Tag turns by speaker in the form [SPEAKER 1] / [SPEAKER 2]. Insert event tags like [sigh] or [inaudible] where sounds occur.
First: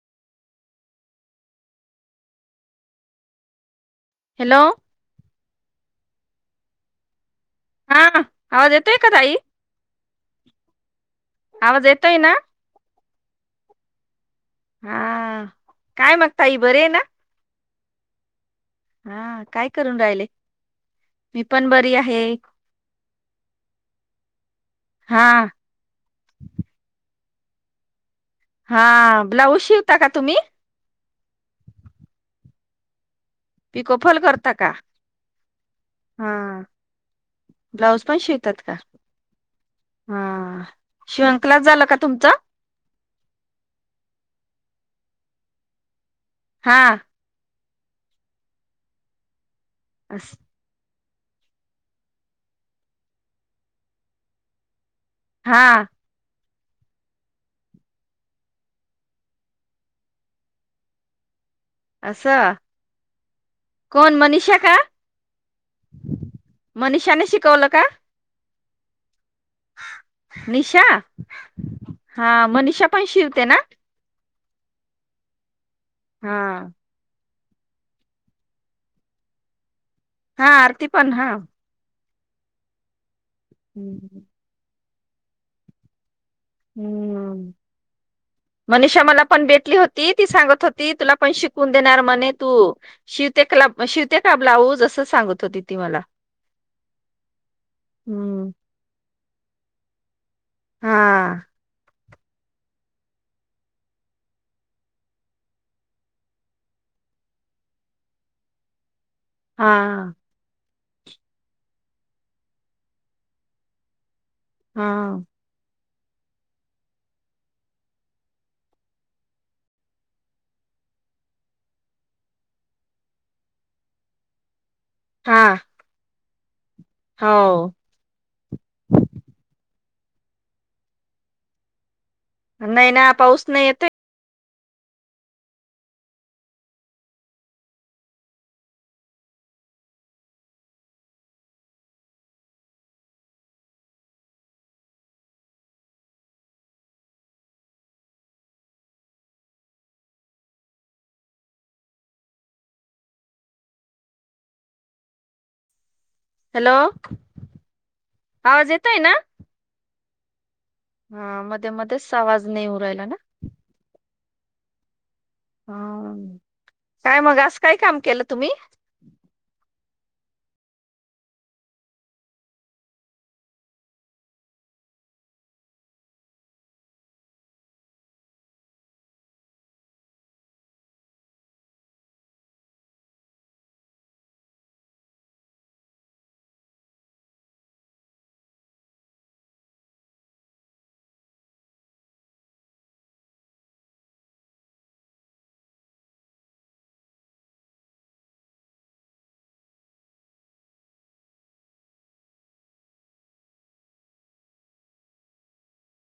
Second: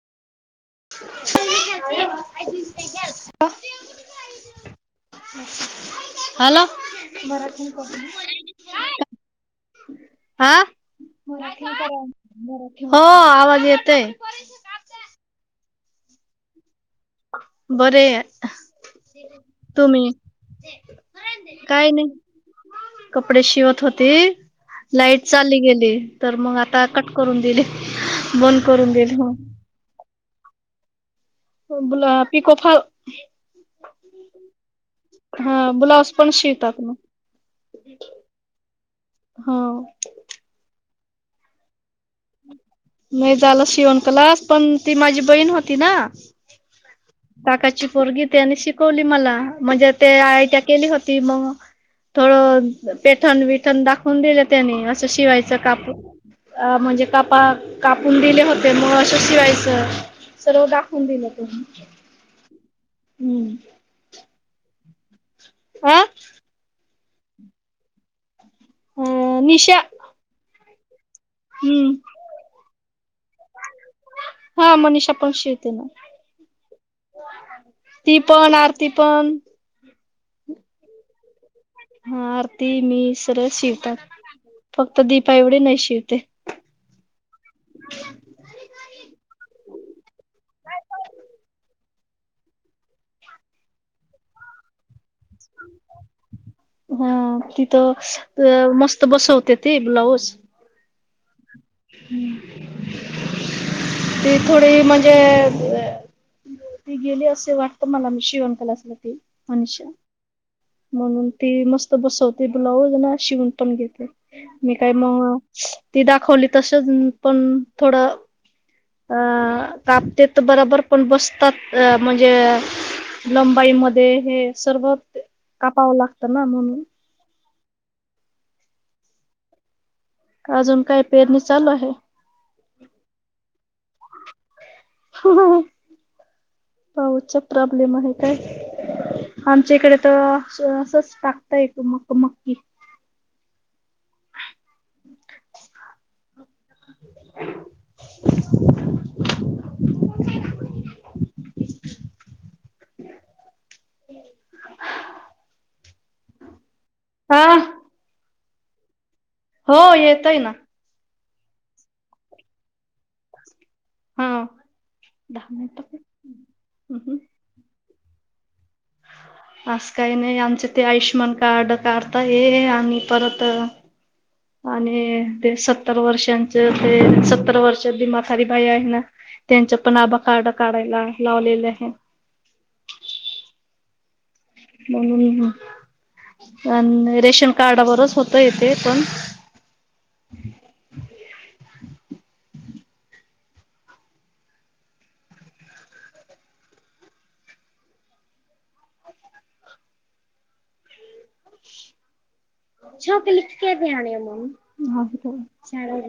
[SPEAKER 1] [unintelligible] ह
[SPEAKER 2] hello
[SPEAKER 1] hello हा मराठी
[SPEAKER 2] हा
[SPEAKER 1] मराठी
[SPEAKER 2] आवाज येतोय का ताई आवाज येतोय ना
[SPEAKER 1] हो आवाज येतोय
[SPEAKER 2] हा काय माग ताई बरेय ना
[SPEAKER 1] बरेय
[SPEAKER 2] हा काय करून
[SPEAKER 1] तुम्ही
[SPEAKER 2] राहिले मी पण
[SPEAKER 1] काय
[SPEAKER 2] बरी
[SPEAKER 1] नाही
[SPEAKER 2] आहे
[SPEAKER 1] कपडे शिवत होती
[SPEAKER 2] हा
[SPEAKER 1] लाइट चालली गेली तर मग आता कट करून दिले बंद
[SPEAKER 2] हा
[SPEAKER 1] करून दिले.
[SPEAKER 2] ब्लाौज शिवता का तुम्ही
[SPEAKER 1] ब्लाऊ पीको फॉल
[SPEAKER 2] पिकोफॉल करता का
[SPEAKER 1] हा ब्लाऊज पण
[SPEAKER 2] हा
[SPEAKER 1] शिवतात मग
[SPEAKER 2] ब्लाउज पण शिवतात का
[SPEAKER 1] हो
[SPEAKER 2] हा शिवंनक्लाला झालं का तुमचा
[SPEAKER 1] नइ झालं शिवण कलास पण ती माझी बहीण होती ना
[SPEAKER 2] हा
[SPEAKER 1] काकाची पोरगी त्यानि शिकवली मला म्हणजे ते
[SPEAKER 2] अस
[SPEAKER 1] आयटिआय केली होती ती मग थोडं पेठण विठण दाखवून दिलं त्यानी शिवायचं
[SPEAKER 2] हा
[SPEAKER 1] कापू अ म्हणजे कापा कापून दिले होते म असं शिवायचं सर्व दाखवून दिलं तुम्ही
[SPEAKER 2] आसाहा कोण मनीषक
[SPEAKER 1] आं
[SPEAKER 2] मनीषाने शिकवलं का
[SPEAKER 1] हम निशा
[SPEAKER 2] निशा
[SPEAKER 1] हम्म
[SPEAKER 2] हा मनीष पण शिवते ना
[SPEAKER 1] हा मनीषा पण शिवते ना
[SPEAKER 2] हा
[SPEAKER 1] ती पण आरती पण
[SPEAKER 2] हा आरती पण हा
[SPEAKER 1] हा आरती मीस तर शिवतात
[SPEAKER 2] हम्म
[SPEAKER 1] फक्त दीपा एवढी नाही शिवते.
[SPEAKER 2] हम्म मनीषा मला पण भेटली होती ती सांगत होती तुला पण शिकून देणार म्हणे तू शिवते का शिवते का ब्लाऊज असं. सांगत होती ती मला
[SPEAKER 1] हा
[SPEAKER 2] हम्म
[SPEAKER 1] तिथं मस्त बसव. ते ते ब्लाऊज.
[SPEAKER 2] हा.
[SPEAKER 1] ती थोडी म्हणजे ती गेली असे वाटत मला म शिवणक्लास ती.
[SPEAKER 2] हा
[SPEAKER 1] मनीषा म्हणून ती मस्त बसवते ब्लाऊज मग शिवून पण घेते. मी काय
[SPEAKER 2] हा
[SPEAKER 1] मग. ती दाखवली. तसच पण थोडं अ कापतेत बराबर पण बसतात अ म्हणजे लंबाईमध्ये हे. सर्वत
[SPEAKER 2] हा
[SPEAKER 1] कापावं लाग. तर ना मम
[SPEAKER 2] हो.
[SPEAKER 1] अजून काय पेरणी चालू आहे.
[SPEAKER 2] नाही ना पाऊस नाही येत हाय.
[SPEAKER 1] पाऊसचा प्रॉब्लेम आहे काय आमच्या इकडे तर असच टाकताय म मक्की. [unintelligible]
[SPEAKER 2] हॅलो.
[SPEAKER 1] हा
[SPEAKER 2] आवाज येतोय ना.
[SPEAKER 1] हो येतोय ना.
[SPEAKER 2] हा मध्ये मध्येच आवाज नाही येऊ राहीला ना.
[SPEAKER 1] हा दहा मिनिट
[SPEAKER 2] हम काय मग असं काय काम. केलं तुम्ही.
[SPEAKER 1] काही नाही आमचे ते आयुष्यमान कार्ड काढता ये आणि परत आणि ते सत्तर वर्षांच ते सत्तर वर्ष भी माातारी बाई आहे ना त्यांच पण आभा कार्ड काढायला लावलेले आहे. म्हणून आणि रेशन कार्डावरच होतय तेे पण. [unintelligible]